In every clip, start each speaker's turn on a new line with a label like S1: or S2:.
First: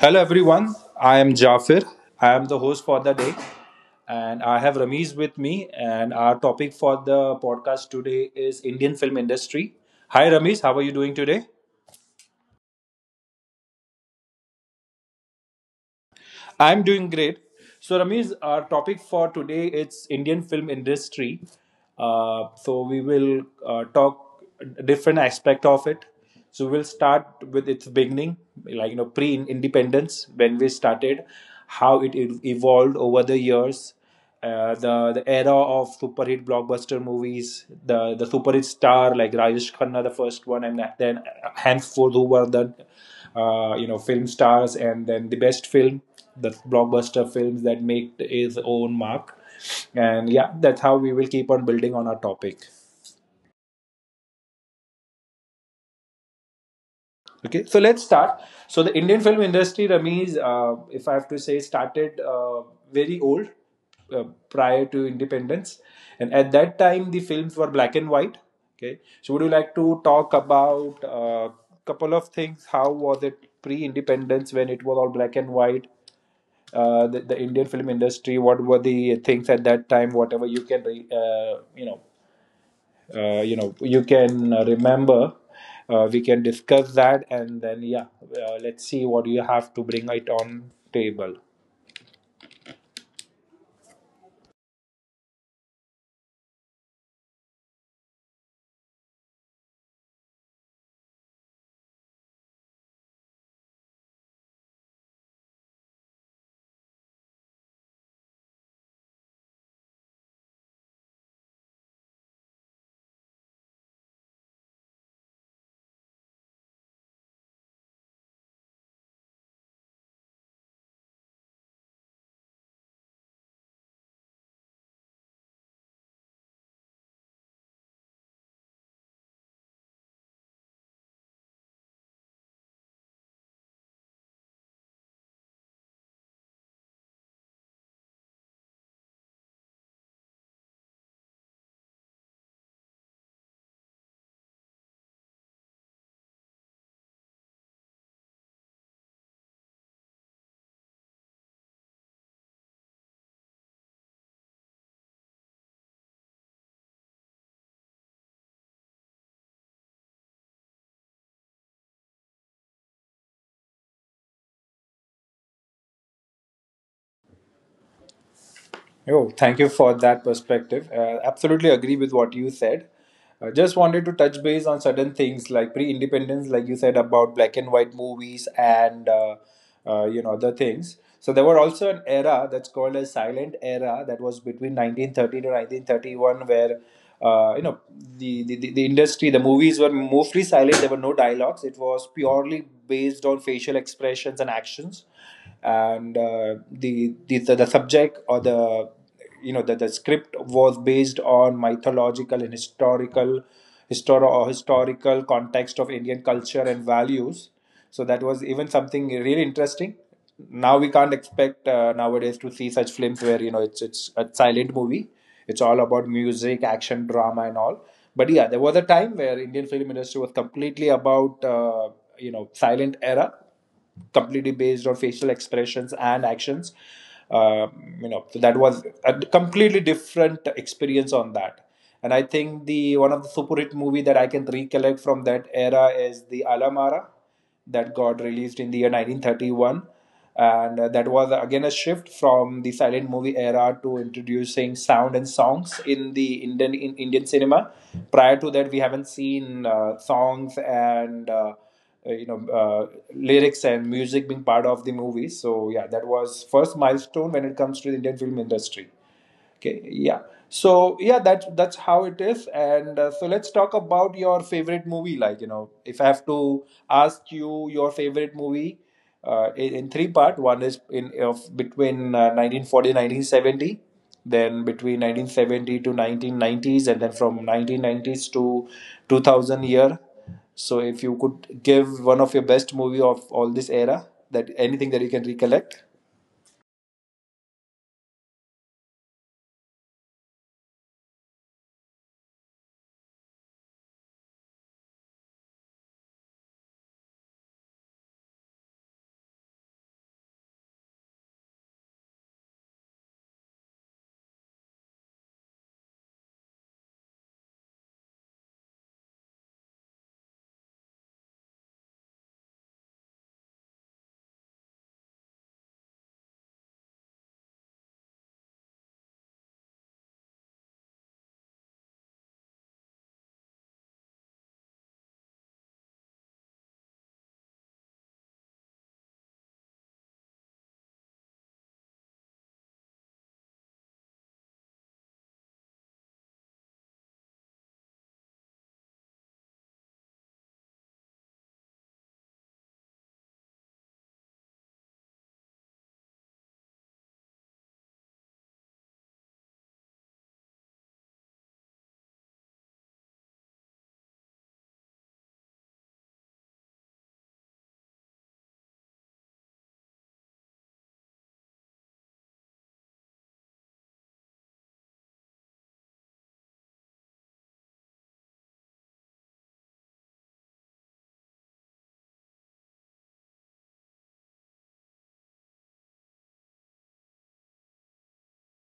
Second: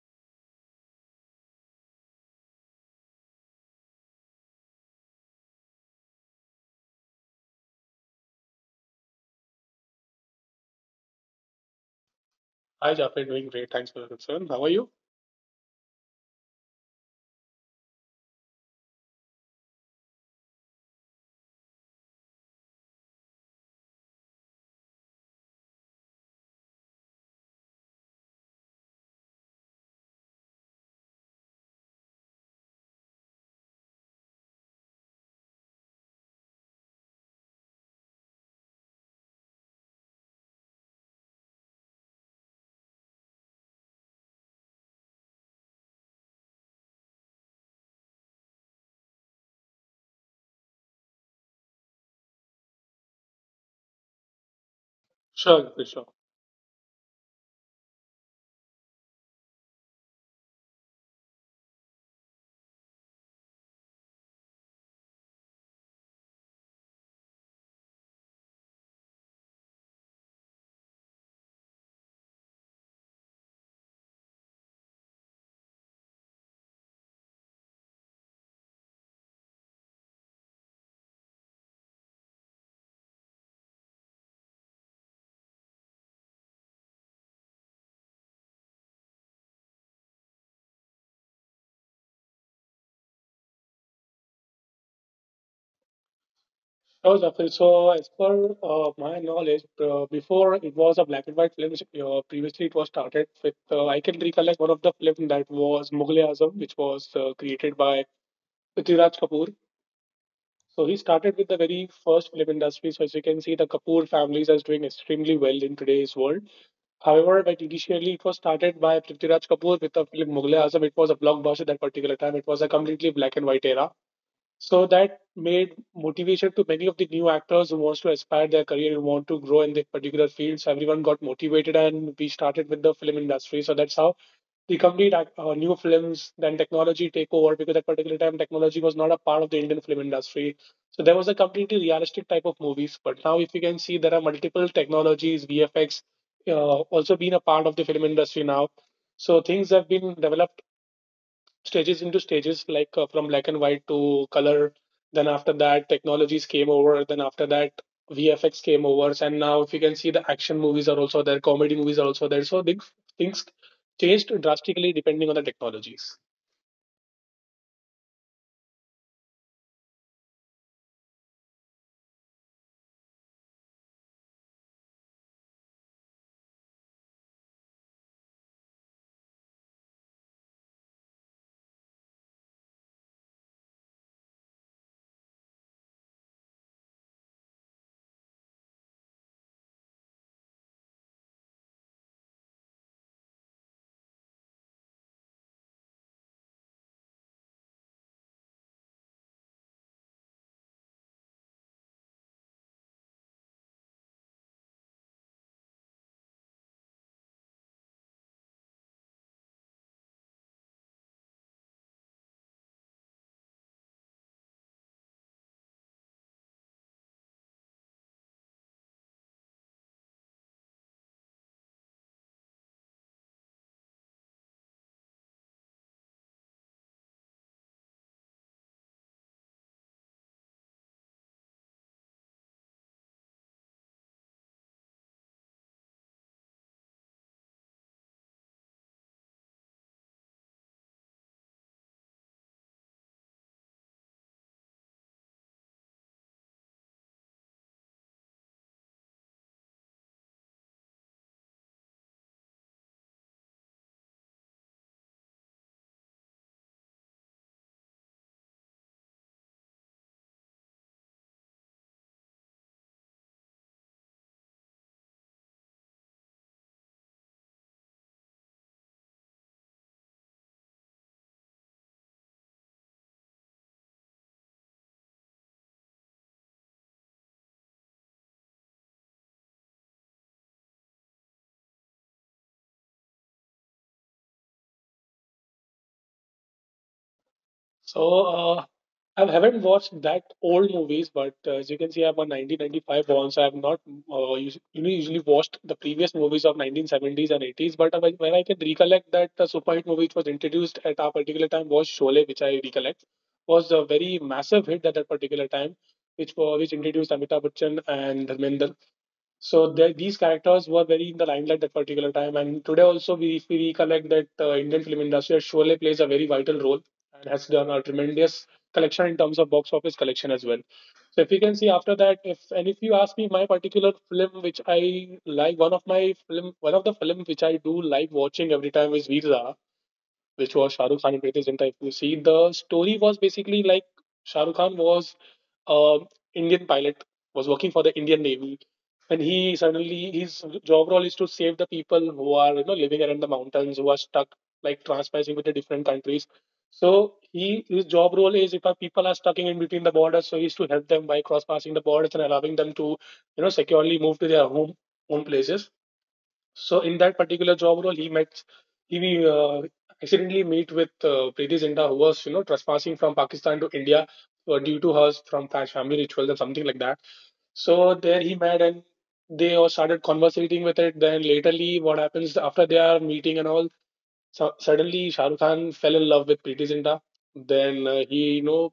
S1: Hello, everyone. I am Jafir. I am the host for the day. And I have Ramiz with me. And our topic for the podcast today is Indian film industry. Hi, Ramiz. How are you doing today?
S2: Hi, Jafar. Doing great. Thanks for your concern. How are you?
S1: I'm doing great. So, Ramesh, our topic for today is Indian film industry. We will talk different aspect of it. So, we'll start with its beginning, like you know, pre-independence when we started, how it evolved over the years, the era of super hit blockbuster movies, the super hit star like Rajesh Khanna, the first one, and then henceforth who were the you know film stars, and then the best film, the blockbuster films that make his own mark, and yeah, that's how we will keep on building on our topic.
S2: Sure, Jafar, sure.
S1: Okay, so let's start. So the Indian film industry, Ramiz, if I have to say, started very old, uh, prior to independence, and at that time the films were black and white. Okay, so would you like to talk about a couple of things? How was it pre-independence when it was all black and white? The Indian film industry. What were the things at that time? Whatever you can, you know, you know you can remember, we can discuss that and then yeah, let's see what you have to bring it on table.
S2: Oh, Jafar. So, as per my knowledge, before it was a black and white film. Previously, it was started with, I can recollect one of the film that was Mughal Azam, which was created by Prithviraj Kapoor. So, he started with the very first film industry. So, as you can see, the Kapoor families is doing extremely well in today's world. However, but initially it was started by Prithviraj Kapoor with the film Mughal Azam. It was a blockbuster at that particular time. It was a completely black and white era. So that made motivation to many of the new actors who wants to aspire their career, who want to grow in their particular fields. So everyone got motivated, and we started with the film industry. So that's how the new films, then technology take over because at particular time technology was not a part of the Indian film industry. So there was a completely realistic type of movies. But now, if you can see, there are multiple technologies, VFX, uh, also been a part of the film industry now. So things have been developed stages into stages like from black and white to color, then after that technologies came over, then after that vfx came over, and now if you can see, the action movies are also there, comedy movies are also there, so things changed drastically depending on the technologies.
S1: Oh, thank you for that perspective. Absolutely agree with what you said. I just wanted to touch base on certain things like pre-independence, like you said about black and white movies and you know other things. So there were also an era that's called a silent era that was between 1930 to 1931, where you know the industry, the movies were mostly silent. There were no dialogues. It was purely based on facial expressions and actions and the subject or the, you know, the script was based on mythological and historical, or historical context of Indian culture and values. So that was even something really interesting. Now we can't expect nowadays to see such films where, you know, it's a silent movie. It's all about music, action, drama and all. But yeah, there was a time where Indian film industry was completely about, you know, silent era, completely based on facial expressions and actions. Um, you know, so that was a completely different experience on that. And I think the one of the super hit movie that I can recollect from that era is the Alamara that got released in the year 1931. And that was, again, a shift from the silent movie era to introducing sound and songs in the Indian cinema. Prior to that, we haven't seen songs and you know, lyrics and music being part of the movie. So yeah, that was first milestone when it comes to the Indian film industry. Okay, yeah. So yeah, that's how it is. And so let's talk about your favorite movie. Like you know, if I have to ask you your favorite movie in three part, one is in of between 1940, then between 1970 to 1990s, and then from 1990s to 2000 year. So if you could give one of your best movie of all this era, that anything that you can recollect.
S2: So I haven't watched that old movies, but as you can see, I'm a 1995 born, so I've not you know, usually watched the previous movies of 1970s and 80s. But when I can recollect that the super hit movie which was introduced at our particular time was Sholay, which I recollect was a very massive hit at that particular time, which introduced Amitabh Bachchan and Dharmendra, so these characters were very in the limelight at particular time, and today also we, if we recollect that Indian film industry, Sholay plays a very vital role and has done a tremendous collection in terms of box office collection as well. So if you can see after that, if and if you ask me my particular film which I like, one of the film which I do like watching every time is Veer Zara, which was Shah Rukh Khan and Greatest Zinta. If you see, the story was basically like Shah Rukh Khan was a Indian pilot, was working for the Indian Navy, and he suddenly his job role is to save the people who are you know living around the mountains, who are stuck like transpassing with the different countries. So he his job role is if our people are stuck in between the borders, so he's to help them by cross passing the borders and allowing them to you know securely move to their home places, so in that particular job role, he accidentally meet with Preeti Zinta, who was you know trespassing from Pakistan to India due to her from family rituals and something like that. So there he met and they all started conversating with it. Then laterly, what happens after they are meeting and all? So suddenly, Shah Rukh Khan fell in love with Preeti Zinta. Then he you know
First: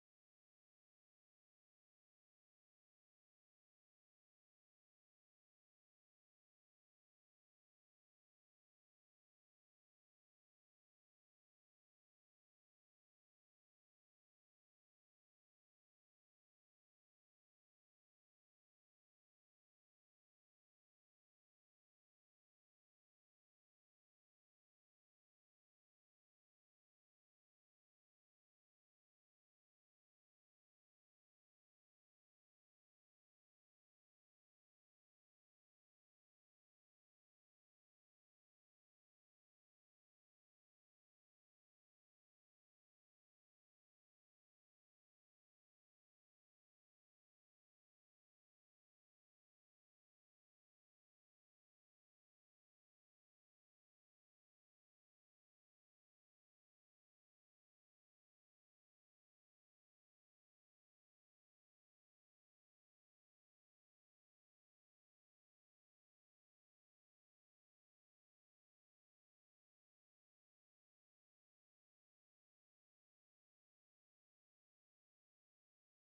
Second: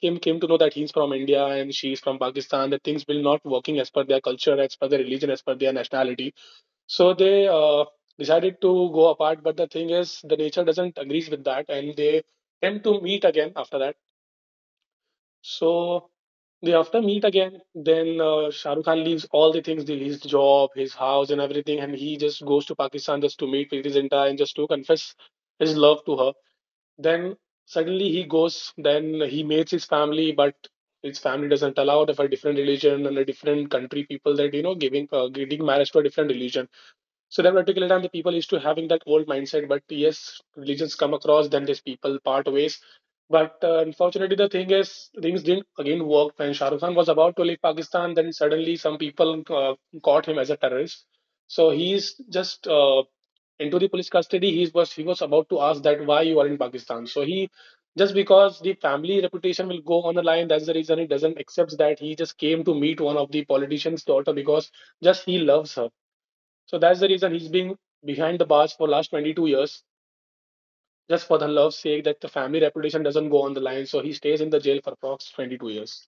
S2: came to know that he's from India and she's from Pakistan. That things will not working as per their culture, as per their religion, as per their nationality, so they decided to go apart, but the thing is, the nature doesn't agrees with that, and they tend to meet again after that. So they after meet again, then Shah Rukh Khan leaves all the things, his job, his house, and everything, and he just goes to Pakistan just to meet Preeti Zinta and just to confess his love to her. Then suddenly he goes, then he meets his family, but his family doesn't allow it of a different religion and a different country people that you know giving marriage to a different religion, so democratically time the people used to having that old mindset, but yes, religions come across, then these people part ways. But unfortunately, the thing is, things didn't again work. When Shah Rukh Khan was about to leave Pakistan, then suddenly some people caught him as a terrorist. So he's just into the police custody. He was about to ask that why you are in Pakistan. So he just because the family reputation will go on the line. That's the reason he doesn't accept that he just came to meet one of the politician's daughter because just he loves her, so that's the reason he's been behind the bars for last 22 years, just for the love's sake that the family reputation doesn't go on the line. So he stays in the jail for approx 22 years.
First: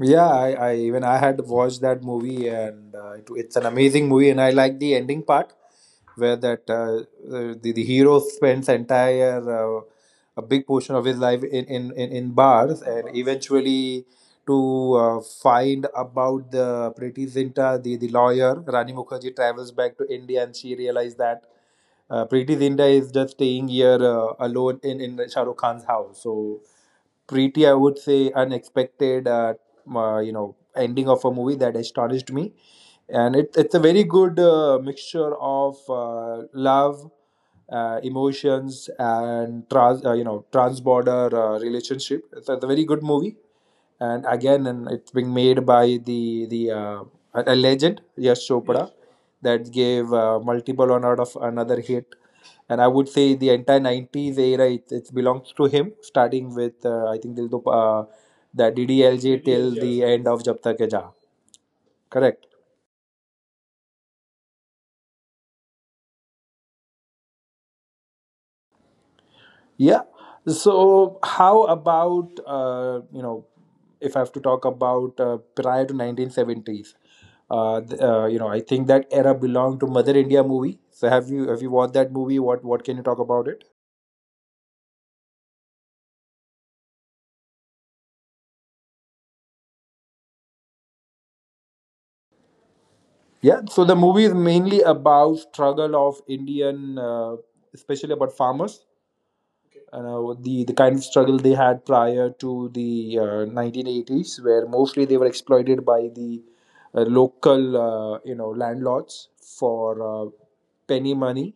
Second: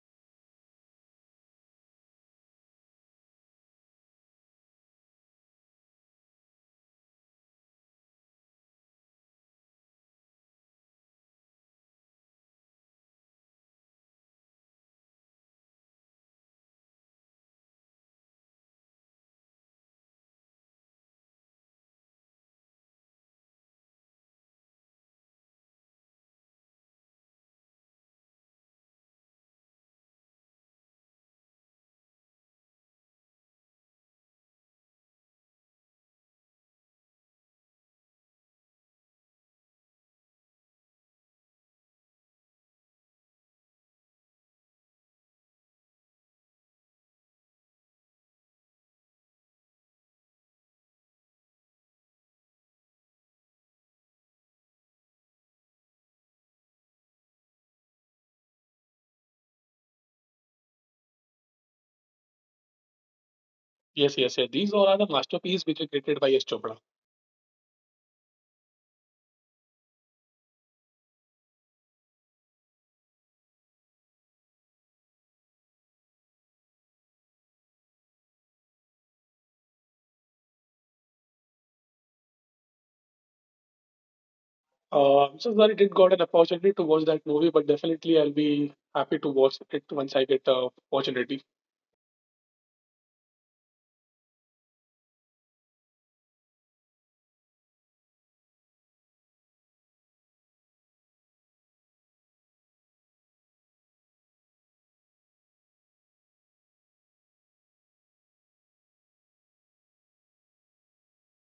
S1: Yeah, I even I had watched that movie, and it, it's an amazing movie, and I like the ending part where that the the hero spends entire a big portion of his life in bars, and eventually to find about the Pretty Zinta, the lawyer Rani Mukherjee travels back to India, and she realized that Preeti Zinta is just staying here alone in Shah Rukh Khan's house. So pretty, I would say, unexpected, you know, ending of a movie that astonished me, and it's a very good mixture of love, emotions, and you know, trans-border relationship. It's a very good movie. And again, and it's being made by the a legend Yash Chopra that gave multiple on out of another hit. And I would say the entire 90s era, it belongs to him, starting with I think Dil Do, the DDLJ, till the end of Jab Tak Hai Jaa, correct?
S2: Yes, yes, yes. These all are the masterpiece which are created by Yash Chopra.
S1: Yeah. So how about, you know, if I have to talk about prior to 1970s, you know, I think that era belonged to Mother India movie. So have you, have you watched that movie? What can you talk about it?
S2: I'm so sorry I didn't got an opportunity to watch that movie, but definitely I'll be happy to watch it once I get the opportunity.
S1: Yeah. So the movie is mainly about struggle of Indian, especially about farmers, you know, the kind of struggle they had prior to the 1980s, where mostly they were exploited by the local you know landlords for uh, penny money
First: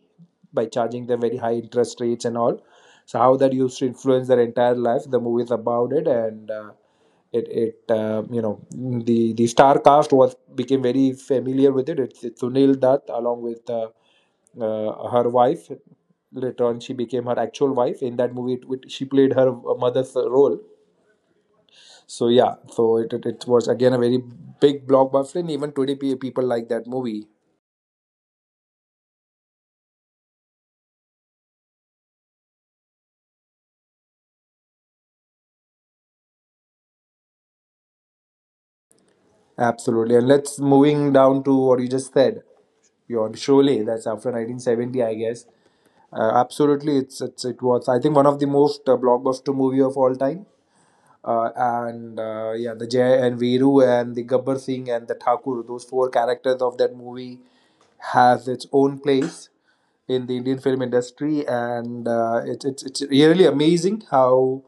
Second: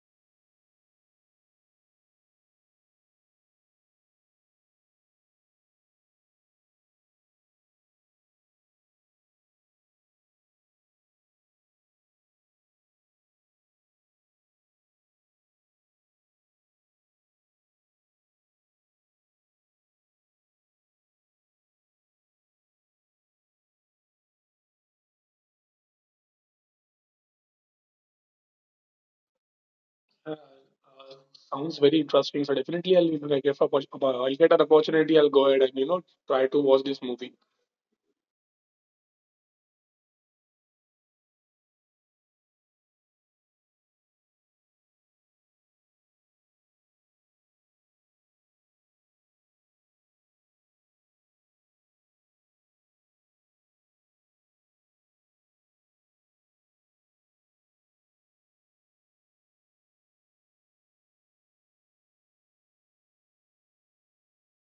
S1: by charging them very high interest rates and all. So how that used to influence their entire life. The movie is about it, and it it you know the star cast was became very familiar with it. It's Sunil Dutt along with. Her wife, later on she became her actual wife in that movie, she played her mother's role. So yeah, so it was again a very big blockbuster, and even today people like that movie.
S2: Uh, uh, Sounds very interesting. So definitely I'll, if I get, I'll get an opportunity, I'll go ahead and, you know, try to watch this movie.
S1: Absolutely, and let's moving down to what you just said, your Sholay, that's after 1970, I guess. Absolutely, it's, it was, I think, one of the most blockbuster movie of all time. And yeah, the Jay and Veeru and the Gabbar Singh and the Thakur, those four characters of that movie has its own place in the Indian film industry. And it's really amazing how,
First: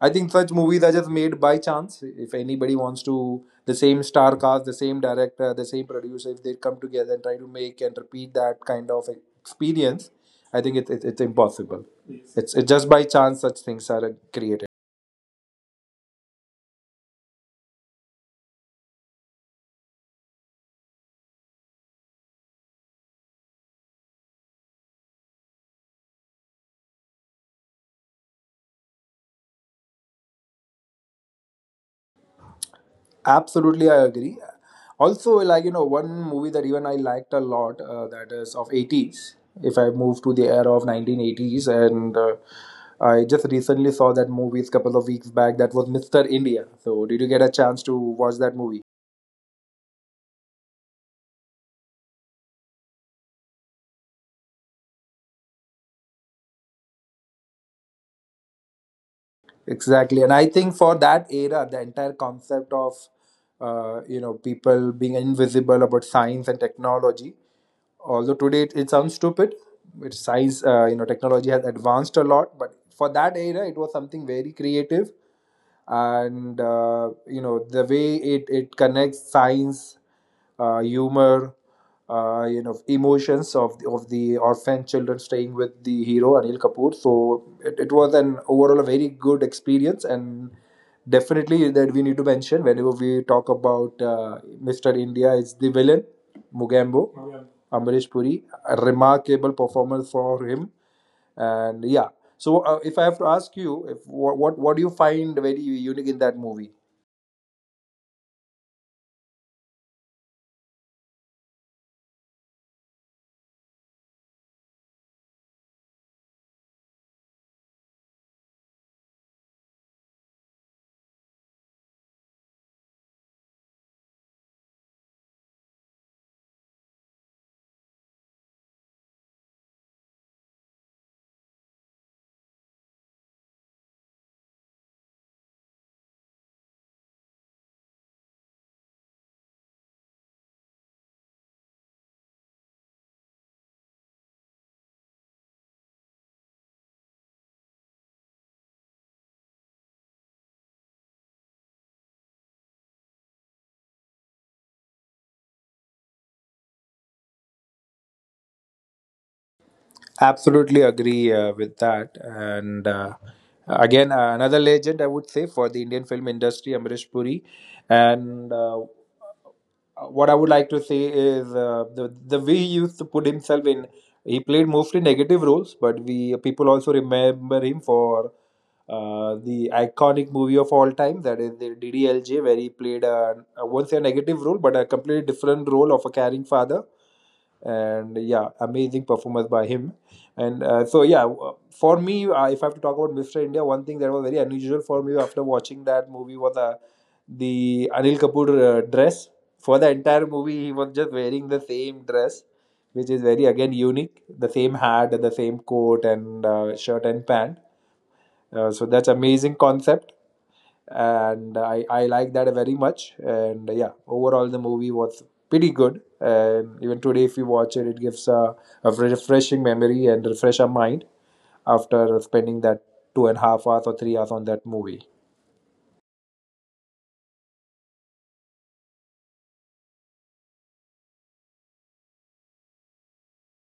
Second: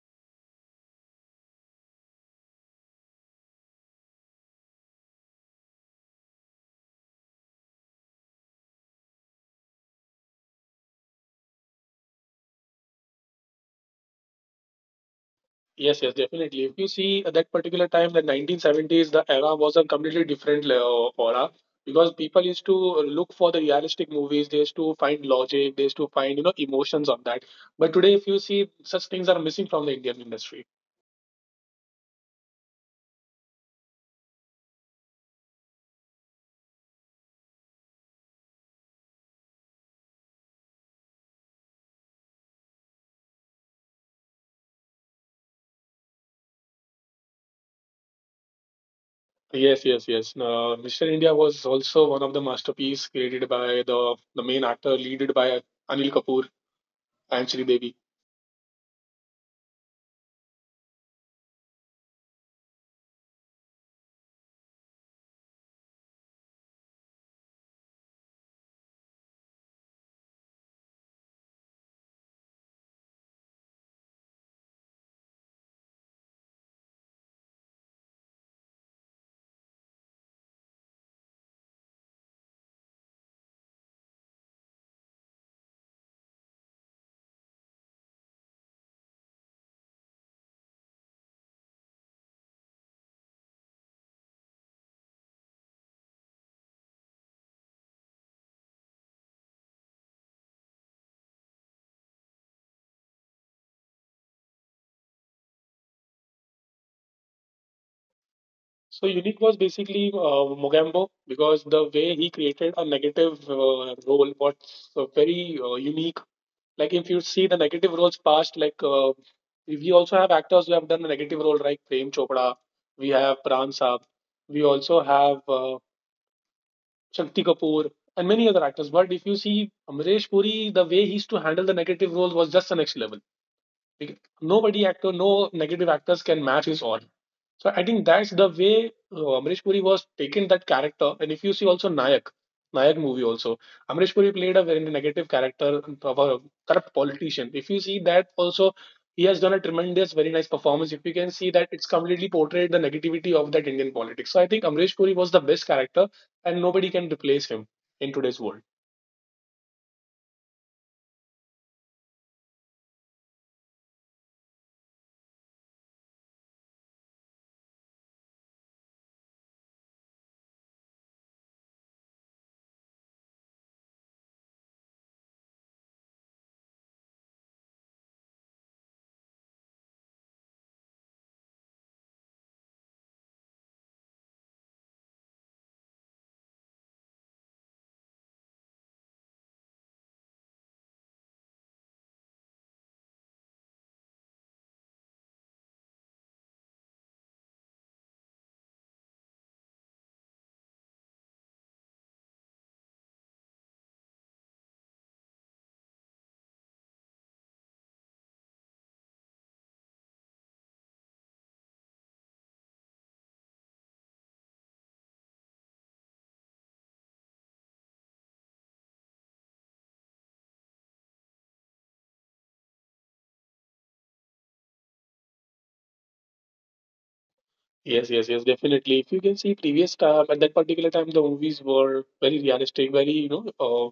S1: I think, such movies are just made by chance. If anybody wants to, the same star cast, the same director, the same producer, if they come together and try to make and repeat that kind of experience, I think it's impossible. Yes. It's just by chance such things are created.
S2: Yes, yes, definitely. If you see at that particular time, the 1970s, the era was a completely different era, because people used to look for the realistic movies. They used to find logic. They used to find you know emotions on that. But today, if you see, such things are missing from the Indian industry.
S1: Absolutely, I agree. Also, like you know, one movie that even I liked a lot, that is of 80s. If I move to the era of 1980s, and I just recently saw that movie a couple of weeks back. That was Mr. India. So, did you get a chance to watch that movie?
S2: Yes, yes, yes. Mr. India was also one of the masterpiece created by the main actor, leaded by Anil Kapoor and Sridevi.
S1: Exactly, and I think for that era, the entire concept of you know people being invisible about science and technology. Although today, it sounds stupid, which science, you know, technology has advanced a lot, but for that era, it was something very creative. And you know the way it connects science, humor, you know, emotions of of the orphan children staying with the hero Anil Kapoor. So it was an overall a very good experience. And definitely that we need to mention whenever we talk about Mr. India is the villain Mugambo, Amrish Puri, a remarkable performance for him. And yeah, so if I have to ask you, if what, what do you find very unique in that movie?
S2: So Unique was basically Mogambo because the way he created a negative role was very unique. Like if you see the negative roles past, like we also have actors who have done a negative role like Prem Chopra, we have Pran Saab, we also have Shakti Kapoor and many other actors. But if you see Amresh Puri, the way he used to handle the negative role was just the next level. Like, nobody actor, no negative actors can match his own. So I think that's the way Amrish Puri was taking that character. And if you see also Nayak, Nayak movie also, Amrish Puri played a very negative character of a corrupt politician. If you see that also, he has done a tremendous, very nice performance. If you can see that, it's completely portrayed the negativity of that Indian politics. So I think Amrish Puri was the best character, and nobody can replace him in today's world.
S1: Absolutely agree with that. And again another legend, I would say, for the Indian film industry, Amrish Puri. And what I would like to say is the way he used to put himself in. He played mostly negative roles, but we people also remember him for the iconic movie of all time, that is the DDLJ, where he played a, I won't say a negative role, but a completely different role of a caring father. And yeah, amazing performance by him. And so yeah, for me, if I have to talk about Mr. India, one thing that was very unusual for me after watching that movie was the Anil Kapoor dress. For the entire movie, he was just wearing the same dress, which is very again unique, the same hat, the same coat and, shirt and pant. So that's amazing concept, and I like that very much. And yeah, overall the movie was pretty good, and even today if you watch it, it gives a refreshing memory and refresh our mind after spending that 2.5 hours or 3 hours on that movie.
S2: Yes, yes, yes, definitely. If you can see previous time at that particular time, the movies were very realistic, very you know,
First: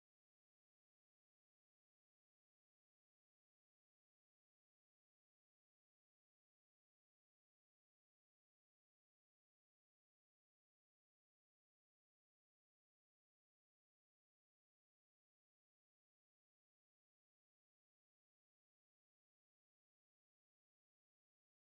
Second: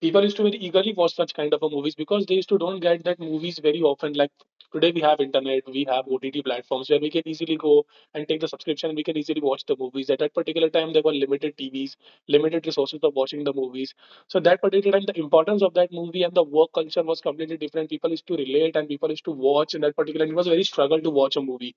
S2: people used to very eagerly watch such kind of a movies because they used to don't get that movies very often. Like today, we have internet, we have OTT platforms where we can easily go and take the subscription. And we can easily watch the movies. At that particular time, there were limited TVs, limited resources of watching the movies. So that particular time, the importance of that movie and the work culture was completely different. People used to relate and people used to watch in that particular. It was very struggle to watch a movie,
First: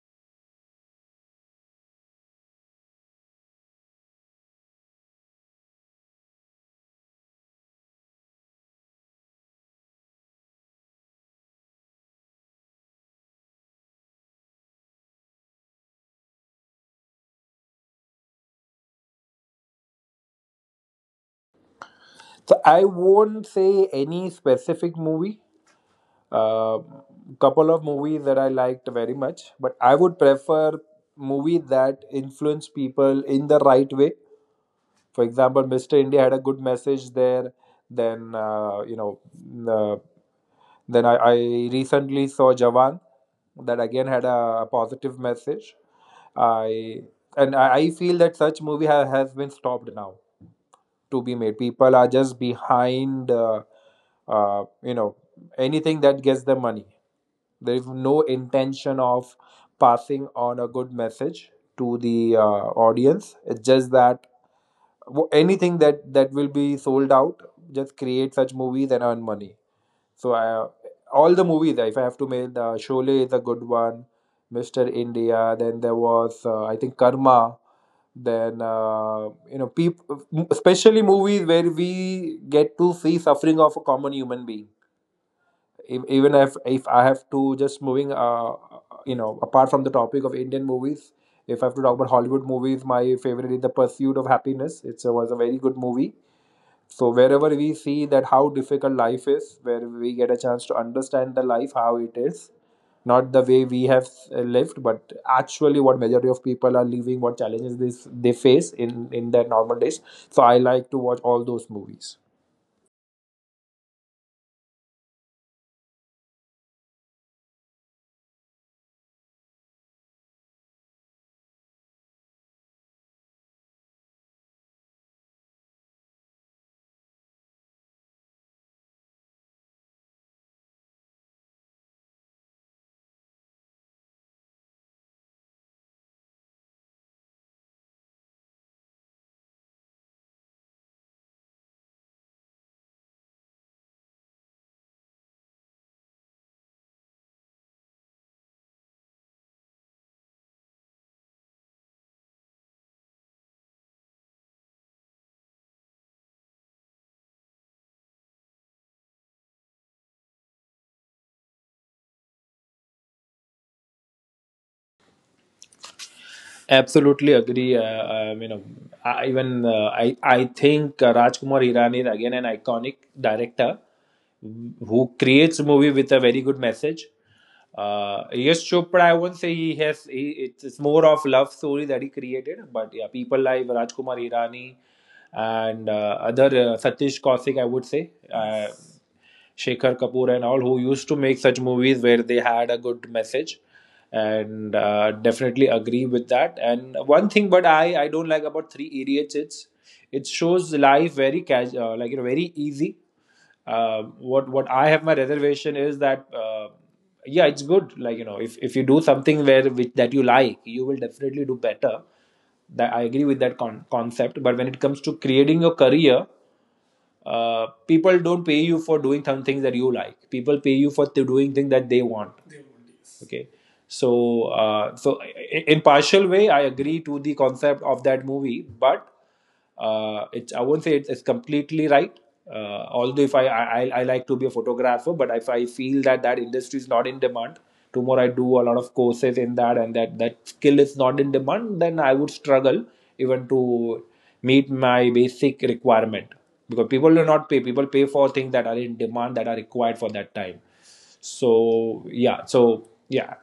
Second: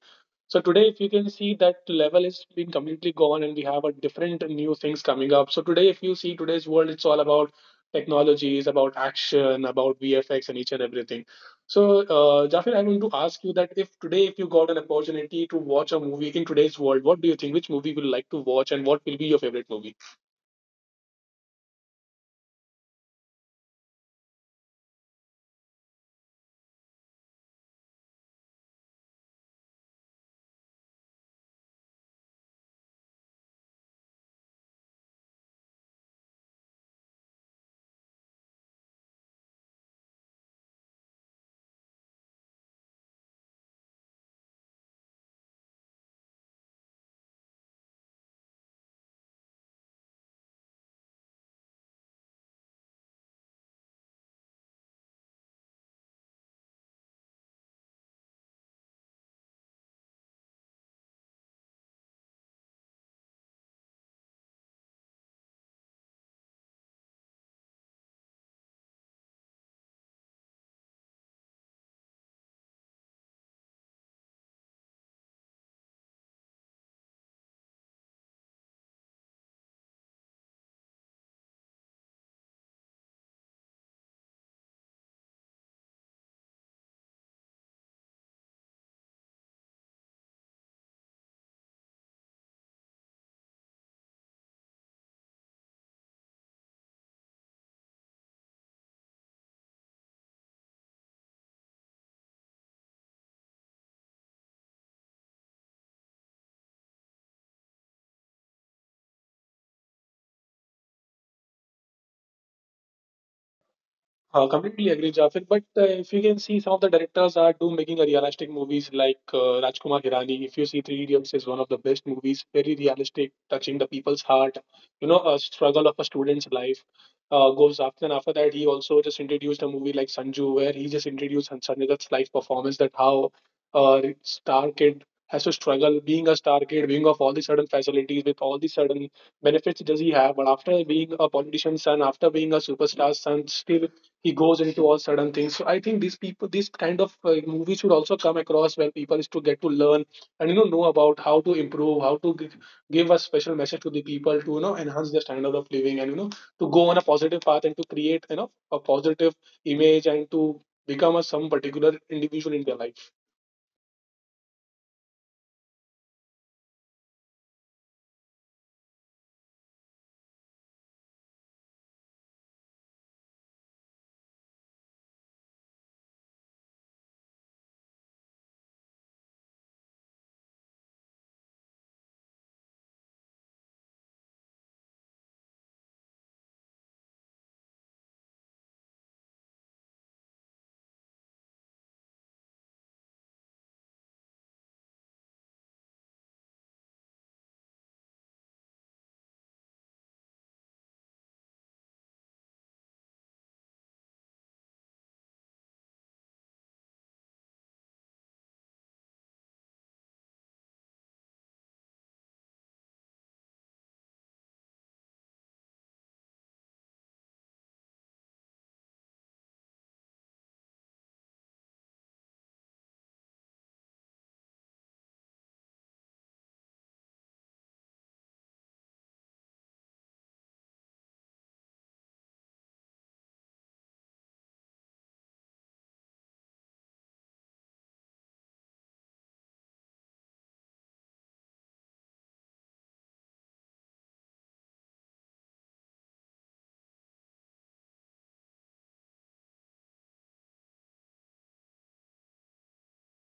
S2: so today, if you can see that level is been completely gone, and we have a different new things coming up. So today, if you see today's world, it's all about technologies, about action, about VFX, and each and everything. So, Jafir, I want to ask you that if today, if you got an opportunity to watch a movie in today's world, what do you think? Which movie will you like to watch, and what will be your favorite movie?
S1: So I won't say any specific movie. Uh, Couple of movies that I liked very much, but I would prefer movie that influence people in the right way. For example, Mr. India had a good message there. Then you know, mm, then I recently saw Jawan, that again had a positive message. I and I I feel that such movie has been stopped now to be made. People are just behind, uh, you know, anything that gets them money. There is no intention of passing on a good message to the audience. It's just that anything that will be sold out, just create such movies and earn money. So I, all the movies if I have to make, the Sholay is a good one. Mr. India, then there was I think Karma. Then people, especially movies where we get to see suffering of a common human being. Even if I have to just moving apart from the topic of Indian movies, if I have to talk about Hollywood movies, my favorite is The Pursuit of Happiness. It was a very good movie. So wherever we see that, how difficult life is, where we get a chance to understand the life how it is, not the way we have lived, but actually what majority of people are living, what challenges this they face in their normal days. So I like to watch all those movies.
S2: Completely agree, Jafar. But if you can see, some of the directors are do making a realistic movies like Rajkumar Hirani. If you see, Three Idiots is one of the best movies, very realistic, touching the people's heart. You know, a struggle of a student's life goes after. And after that, he also just introduced a movie like Sanju, where he just introduced Sanjay Dutt's life performance, that how star kid has to struggle being a star kid, being of all the sudden facilities with all the sudden benefits does he have, but after being a politician's son, after being a superstar's son, still he goes into all sudden things. So I think these kind of movies should also come across where people is to get to learn and know about how to improve, how to give a special message to the people to enhance their standard of living, and to go on a positive path, and to create a positive image, and to become a some particular individual in their life.
S1: Absolutely agree. I, even I think Rajkumar Hirani is again an iconic director who creates a movie with a very good message. Yes, Chopra, I won't say he has. He, it's more of love story that he created, but yeah, people like Rajkumar Hirani and other Satish Kaushik, I would say. Shekhar Kapoor and all who used to make such movies where they had a good message, and definitely agree with that. And one thing but I don't like about Three Idiots, it's it shows life very casual, like you know, very easy. Uh, what what I have my reservation is that, yeah, it's good, like you know, if you do something where which that you like, you will definitely do better. That I agree with that concept. But when it comes to creating your career, people don't pay you for doing some things that you like. People pay you for doing things that they want. Yes. Okay. So in partial way I agree to the concept of that movie, but it's, I won't say it's completely right. Although if I like to be a photographer, but if I feel that that industry is not in demand tomorrow, I do a lot of courses in that and that that skill is not in demand, then I would struggle even to meet my basic requirement. Because people do not pay, people pay for things that are in demand, that are required for that time. so yeah, so yeah,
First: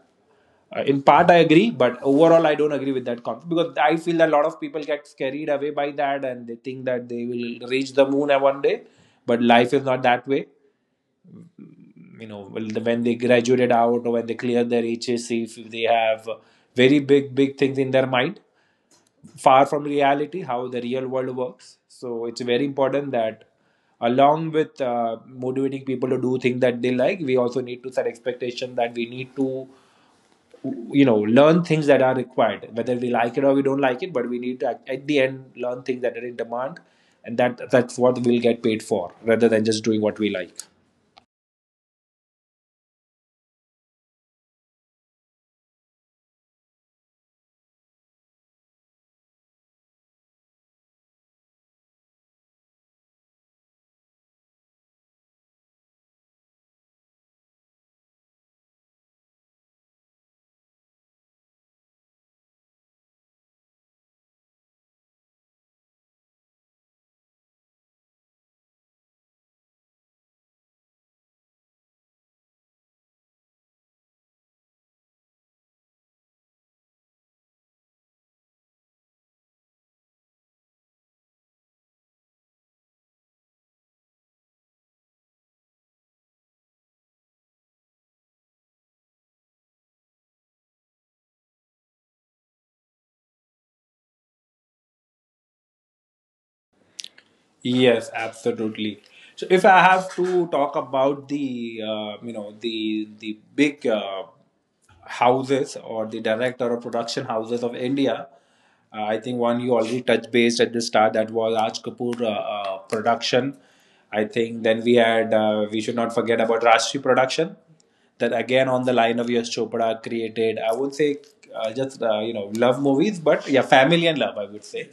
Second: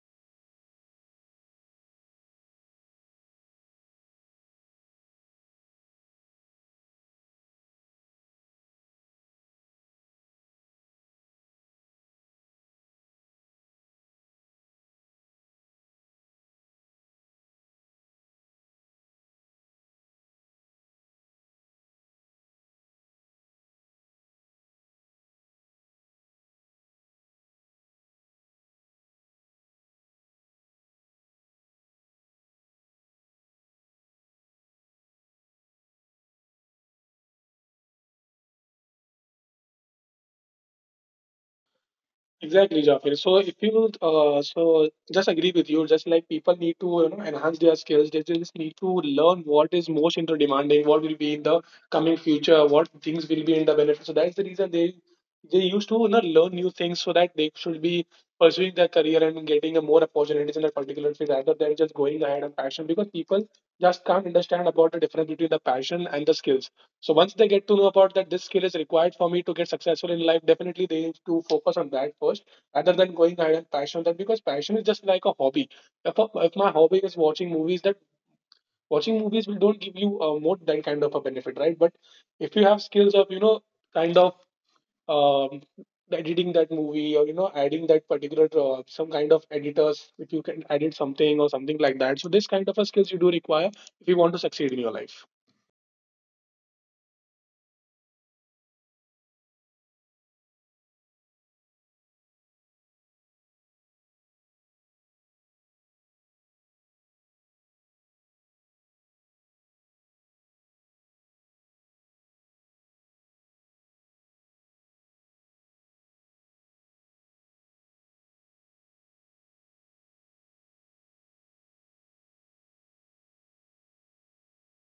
S1: uh, in part I agree, but overall I don't agree with that concept because I feel that a lot of people get carried away by that, and they think that they will reach the moon at one day, but life is not that way. You know, well, when they graduated out or when they clear their HSC, if they have very big big things in their mind, far from reality how the real world works. So it's very important that along with motivating people to do things that they like, we also need to set expectation that we need to, you know, learn things that are required, whether we like it or we don't like it, but we need to at the end learn things that are in demand. And that's what we'll get paid for rather than just doing what we like.
S2: Exactly, Jafir. So if you so just agree with you, just like people need to enhance their skills. They just need to learn what is most into demanding, what will be in the coming future, what things will be in the benefit. So that's the reason they used to learn new things so that they should be pursuing their career and getting a more opportunities in that particular field, rather than just going ahead on passion, because people just can't understand about the difference between the passion and the skills. So once they get to know about that this skill is required for me to get successful in life, definitely they need to focus on that first rather than going ahead and passion on that, because passion is just like a hobby. If my hobby is watching movies, that watching movies will don't give you more that kind of a benefit, right? But if you have skills of kind of um, editing that movie, or adding that particular some kind of editors, if you can edit something or something like that, so this kind of a skills you do require if you want to succeed in your life.
S1: Yes, absolutely. So if I have to talk about the you know the big houses or the director or production houses of India, I think one you already touched base at the start, that was Raj Kapoor production. I think then we had we should not forget about Rashmi production that again on the line of Yash Chopra created. I would say just love movies, but yeah, family and love. I would say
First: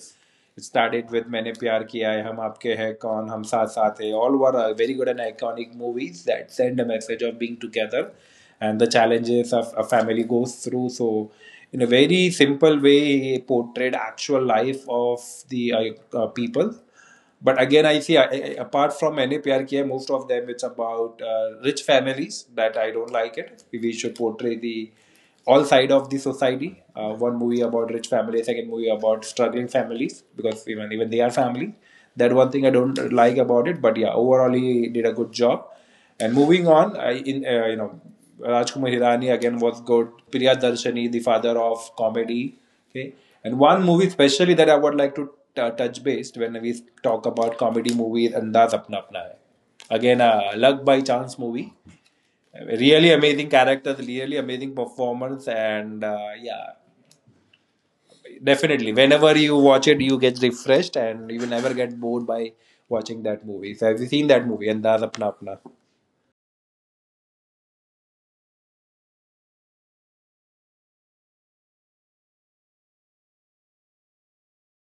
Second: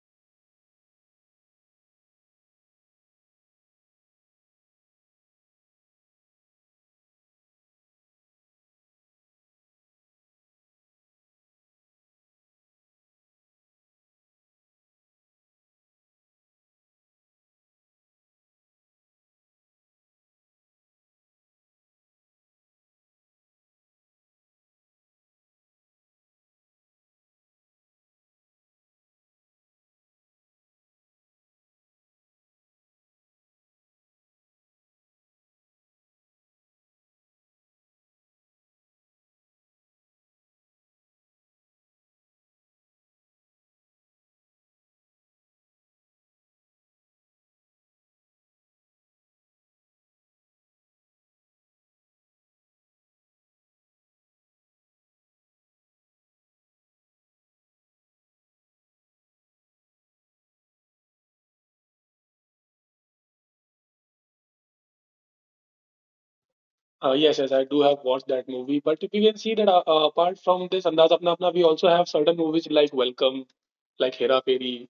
S1: it started with "Maine Pyar Kiya Hai," "Hum Aapke Hai Kaun," "Hum Saath Saath Hai." All were very good and iconic movies that send a message of being together and the challenges of a family goes through. So, in a very simple way, he portrayed actual life of the people. But again, I see apart from मैंने प्यार किया, most of them it's about rich families that I don't like it. We should portray the all side of the society. One movie about rich families, second movie about struggling families, because even even they are family. That one thing I don't like about it. But yeah, overall he did a good job. And moving on, I in you know Rajkumar Hirani again was good. Priya Darshani, the father of comedy. Okay, and one movie especially that I would like to touch based when we talk about comedy movies, Andaz Apna Apna Hai. Again, a luck by chance movie. Really amazing characters, really amazing performance, and yeah, definitely. Whenever you watch it, you get refreshed, and you will never get bored by watching that movie. So, have you seen that movie? Andaz Apna Apna.
S2: Yes, yes, I do have watched that movie. But we can see that apart from this Andaz Apna Apna, we also have certain movies like Welcome, like Hera Fairy,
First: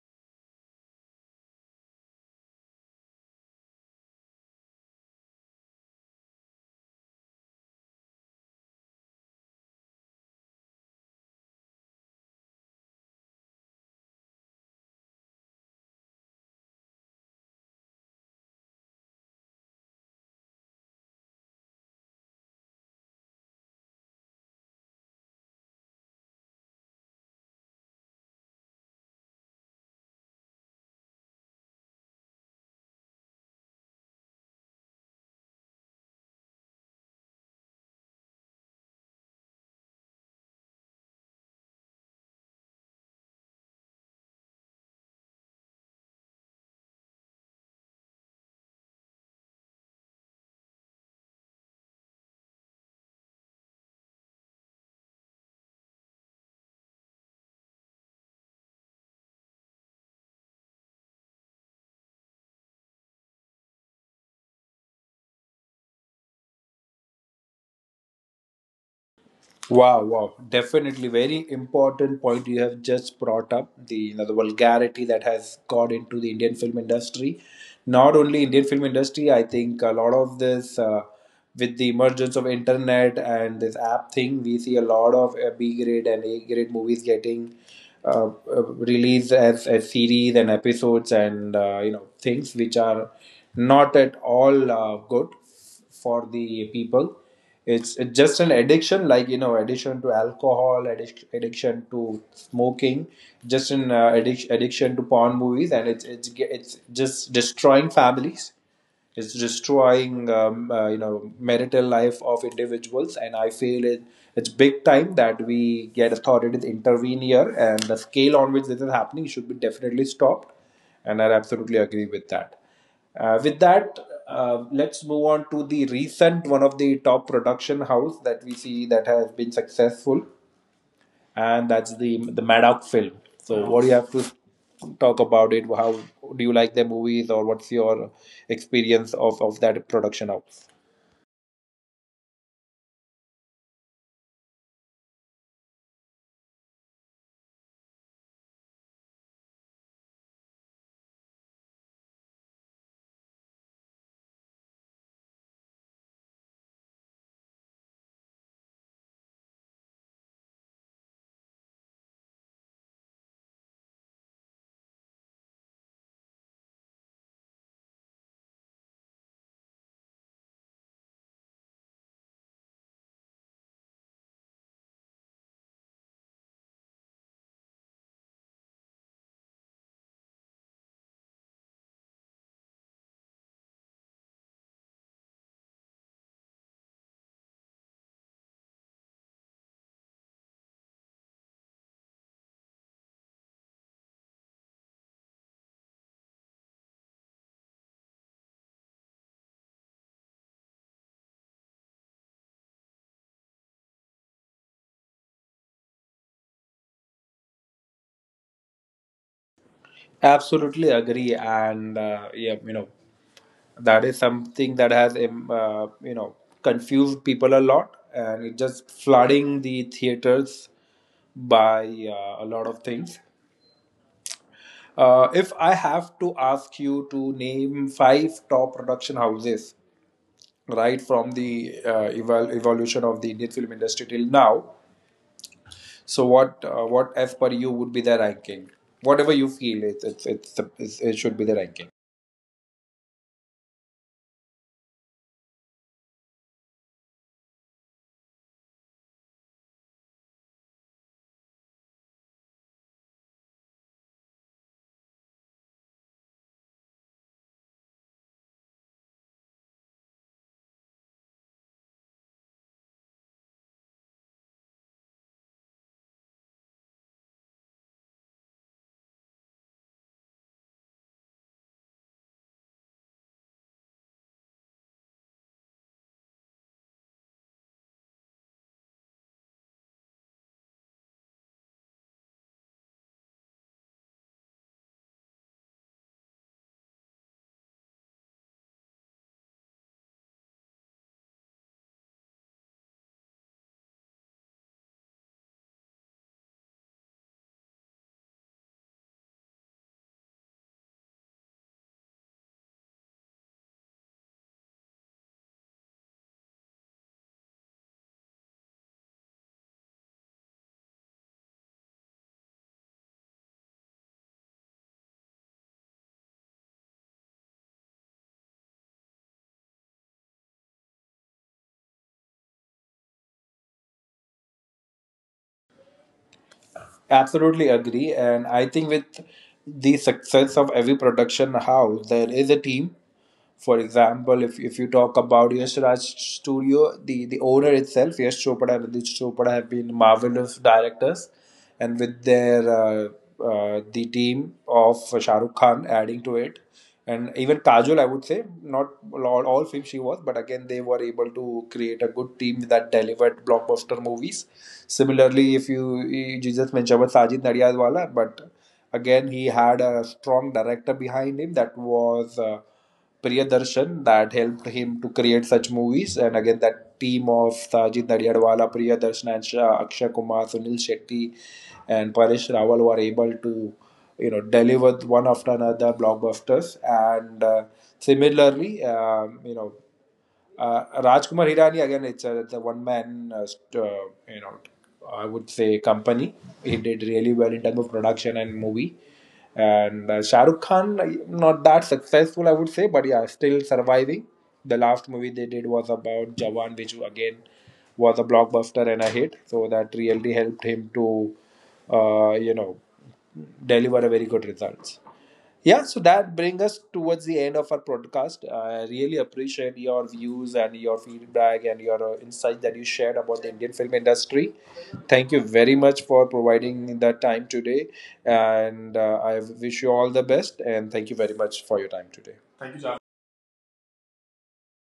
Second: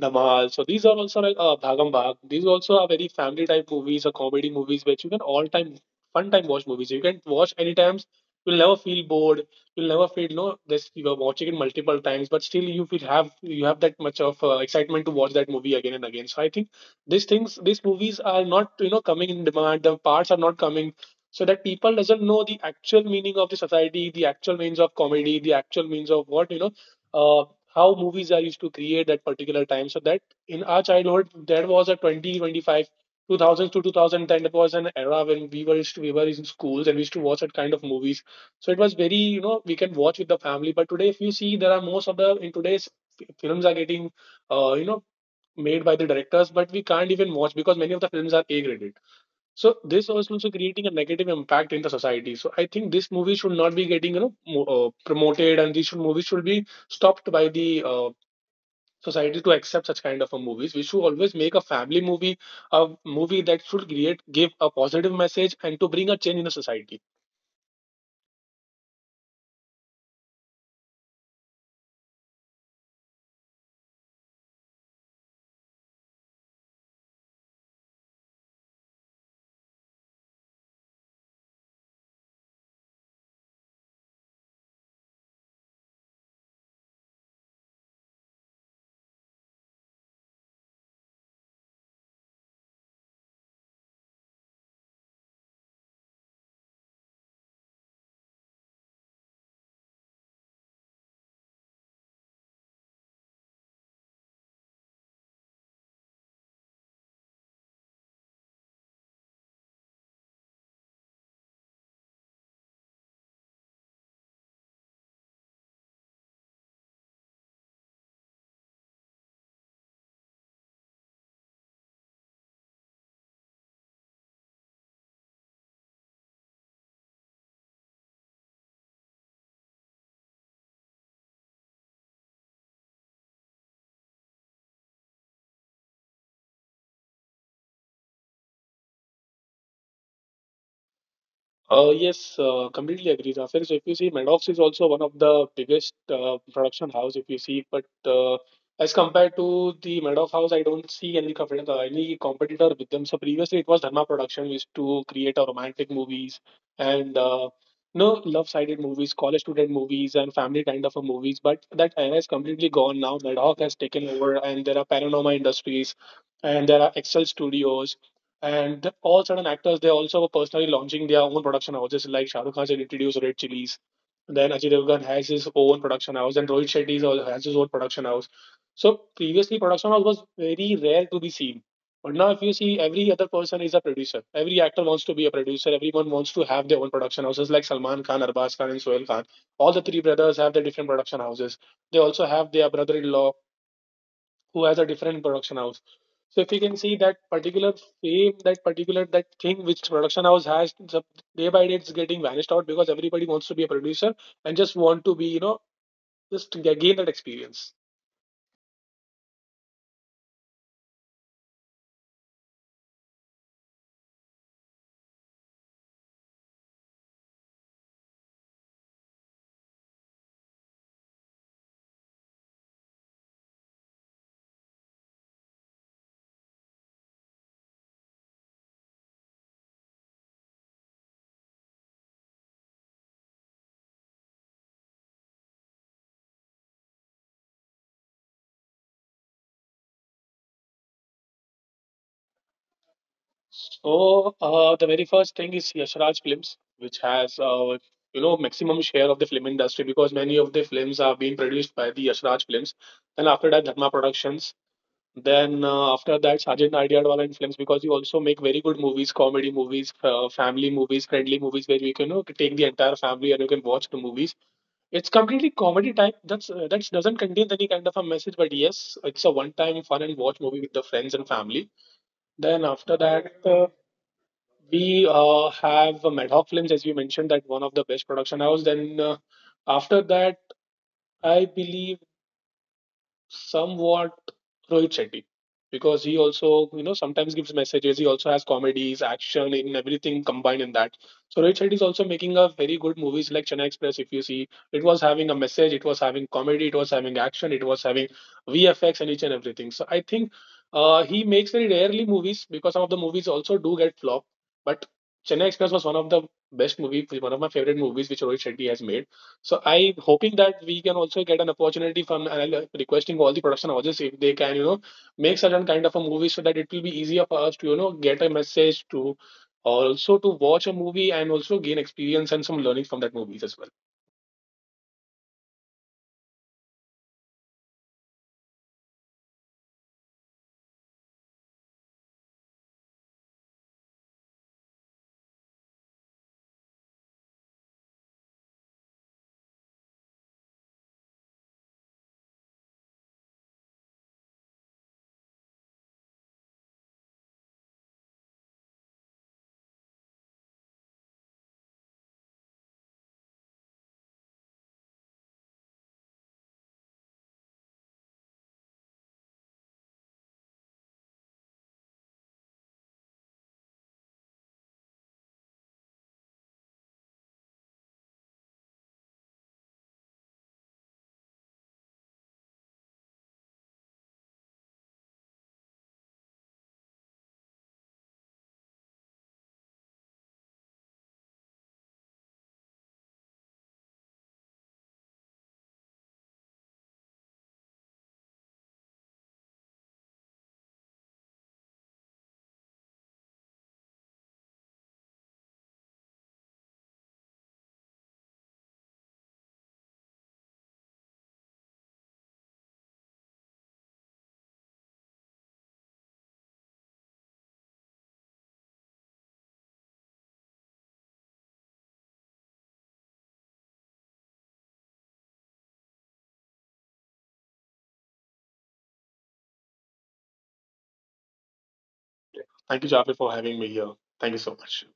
S2: Dhamal. So these are also like Bhagam Bhag. These also are very family type movies or comedy movies which you can all time, fun time watch movies. You can watch any times. You'll never feel bored. You'll never feel no. This you are watching it multiple times, but still you have that much of excitement to watch that movie again and again. So I think these things, these movies are not coming in demand. The parts are not coming, so that people doesn't know the actual meaning of the society, the actual means of comedy, the actual means of what uh, how movies are used to create that particular time. So that in our childhood, there was a 2025, two thousands to 2010. That was an era when we were used to, we were in schools and we used to watch that kind of movies. So it was very we can watch with the family. But today, if you see, there are most of the in today's films are getting uh, you know made by the directors, but we can't even watch because many of the films are A graded, so this was also creating a negative impact in the society. So I think this movie should not be getting promoted, and these should, movies should be stopped by the society to accept such kind of a movies. We should always make a family movie, a movie that should create give a positive message and to bring a change in the society.
S1: Wow, wow. Definitely very important point you have just brought up. The you know, the vulgarity that has got into the Indian film industry. Not only Indian film industry, I think a lot of this, with the emergence of internet and this app thing, we see a lot of B grade and A grade movies getting uh, released as series and episodes, and you know, things which are not at all good for the people. It's just an addiction, like you know, addiction to alcohol, addiction to smoking, just an addiction to porn movies. And it's just destroying families, it's destroying you know, marital life of individuals. And I feel it, it's big time that we get authorities intervene here, and the scale on which this is happening should be definitely stopped. And I absolutely agree with that. uh, with that, let's move on to the recent one of the top production house that we see that has been successful, and that's the Madoc film. So, what do you have to talk about it? How do you like the movies, or what's your experience of that production house?
S2: Yes, completely agree, Zafir. So if you see, Madoff is also one of the biggest production house. If you see, but as compared to the Madoff house, I don't see any competitor with them. So previously, it was Dharma Production, used to create a romantic movies and no love-sided movies, college student movies, and family kind of a movies. But that era is completely gone now. Madoff has taken over, and there are Panorama Industries, and there are Excel Studios, and all certain actors, they also were personally launching their own production houses. Like Shah Rukh Khan had introduced Red Chilies. Then Ajay Devgan has his own production house, and Rohit Shetty is also has his own production house. So previously, production house was very rare to be seen. But now, if you see, every other person is a producer. Every actor wants to be a producer. Everyone wants to have their own production houses, like Salman Khan, Arbaz Khan, and Sohail Khan. All the three brothers have their different production houses. They also have their brother-in-law who has a different production house. So if you can see that particular fame, that particular that thing which production house has, day by day it's getting vanished out because everybody wants to be a producer, and just want to be, you know, just to gain that experience.
S1: Absolutely agree, and yeah, you know, that is something that has you know, confused people a lot, and it just flooding the theaters by a lot of things. If I have to ask you to name five top production houses, right from the evolution of the Indian film industry till now, so what as per you would be the ranking? Whatever you feel, it it should be the ranking.
S2: So the very first thing is Yashraj Films, which has maximum share of the film industry because many of the films are being produced by the Yashraj Films. Then after that, Dharma Productions. Then after that, Sajid Nadiadwala influence, because he also make very good movies, comedy movies, family movies, friendly movies where you can take the entire family and you can watch the movies. It's completely comedy type. That's that doesn't contain any kind of a message, but yes, it's a one-time fun and watch movie with the friends and family. Then after that, we have Madhawk Films, as we mentioned, that one of the best production house. Then after that, I believe somewhat Rohit Shetty, because he also sometimes gives messages. He also has comedies, action, in everything combined in that. So Rohit Shetty is also making a very good movies like Chennai Express. If you see, it was having a message, it was having comedy, it was having action, it was having VFX and each and everything. So I think he makes very rarely movies because some of the movies also do get flop. But Chennai Express was one of the best movie, one of my favorite movies which Rohit Shetty has made, so I'm hoping that we can also get an opportunity from, and I'm requesting all the production houses, if they can, make certain kind of a movie so that it will be easier for us to, get a message to or also to watch a movie and also gain experience and some learning from that movies as well.
S1: Absolutely agree, and I think with the success of every production house, there is a team. For example, if you talk about Yash Raj Studio, the owner itself, Yash Chopra and Aditya Chopra have been marvelous directors, and with their the team of Shah Rukh Khan adding to it, and even Kajol, I would say not all, all films she was, but again they were able to create a good team that delivered blockbuster movies. Similarly, if you just mentioned about Sajid Nadiadwala, but again he had a strong director behind him that was. Priyadarshan, that helped him to create such movies. And again, that team of Sajid Nadiadwala, Priyadarshan, and Shah, Akshay Kumar, Sunil Shetty, and Paresh Rawal were able to, you know, deliver one after another blockbusters. And similarly, Rajkumar Hirani again, it's a, the one man, you know, I would say, company. He did really well in terms of production and movie. And Shah Rukh Khan, not that successful, I would say, but yeah, still surviving. The last movie they did was about Jawan, which again was a blockbuster and a hit. So that really helped him to, uh, you know, deliver a very good results. Yeah, so that brings us towards the end of our podcast. I really appreciate your views and your feedback and your insight that you shared about the Indian film industry. Thank you very much for providing that time today. And I wish you all the best. And thank you very much for your time today.
S2: Thank you, Jafar, for having me here. Thank you so much.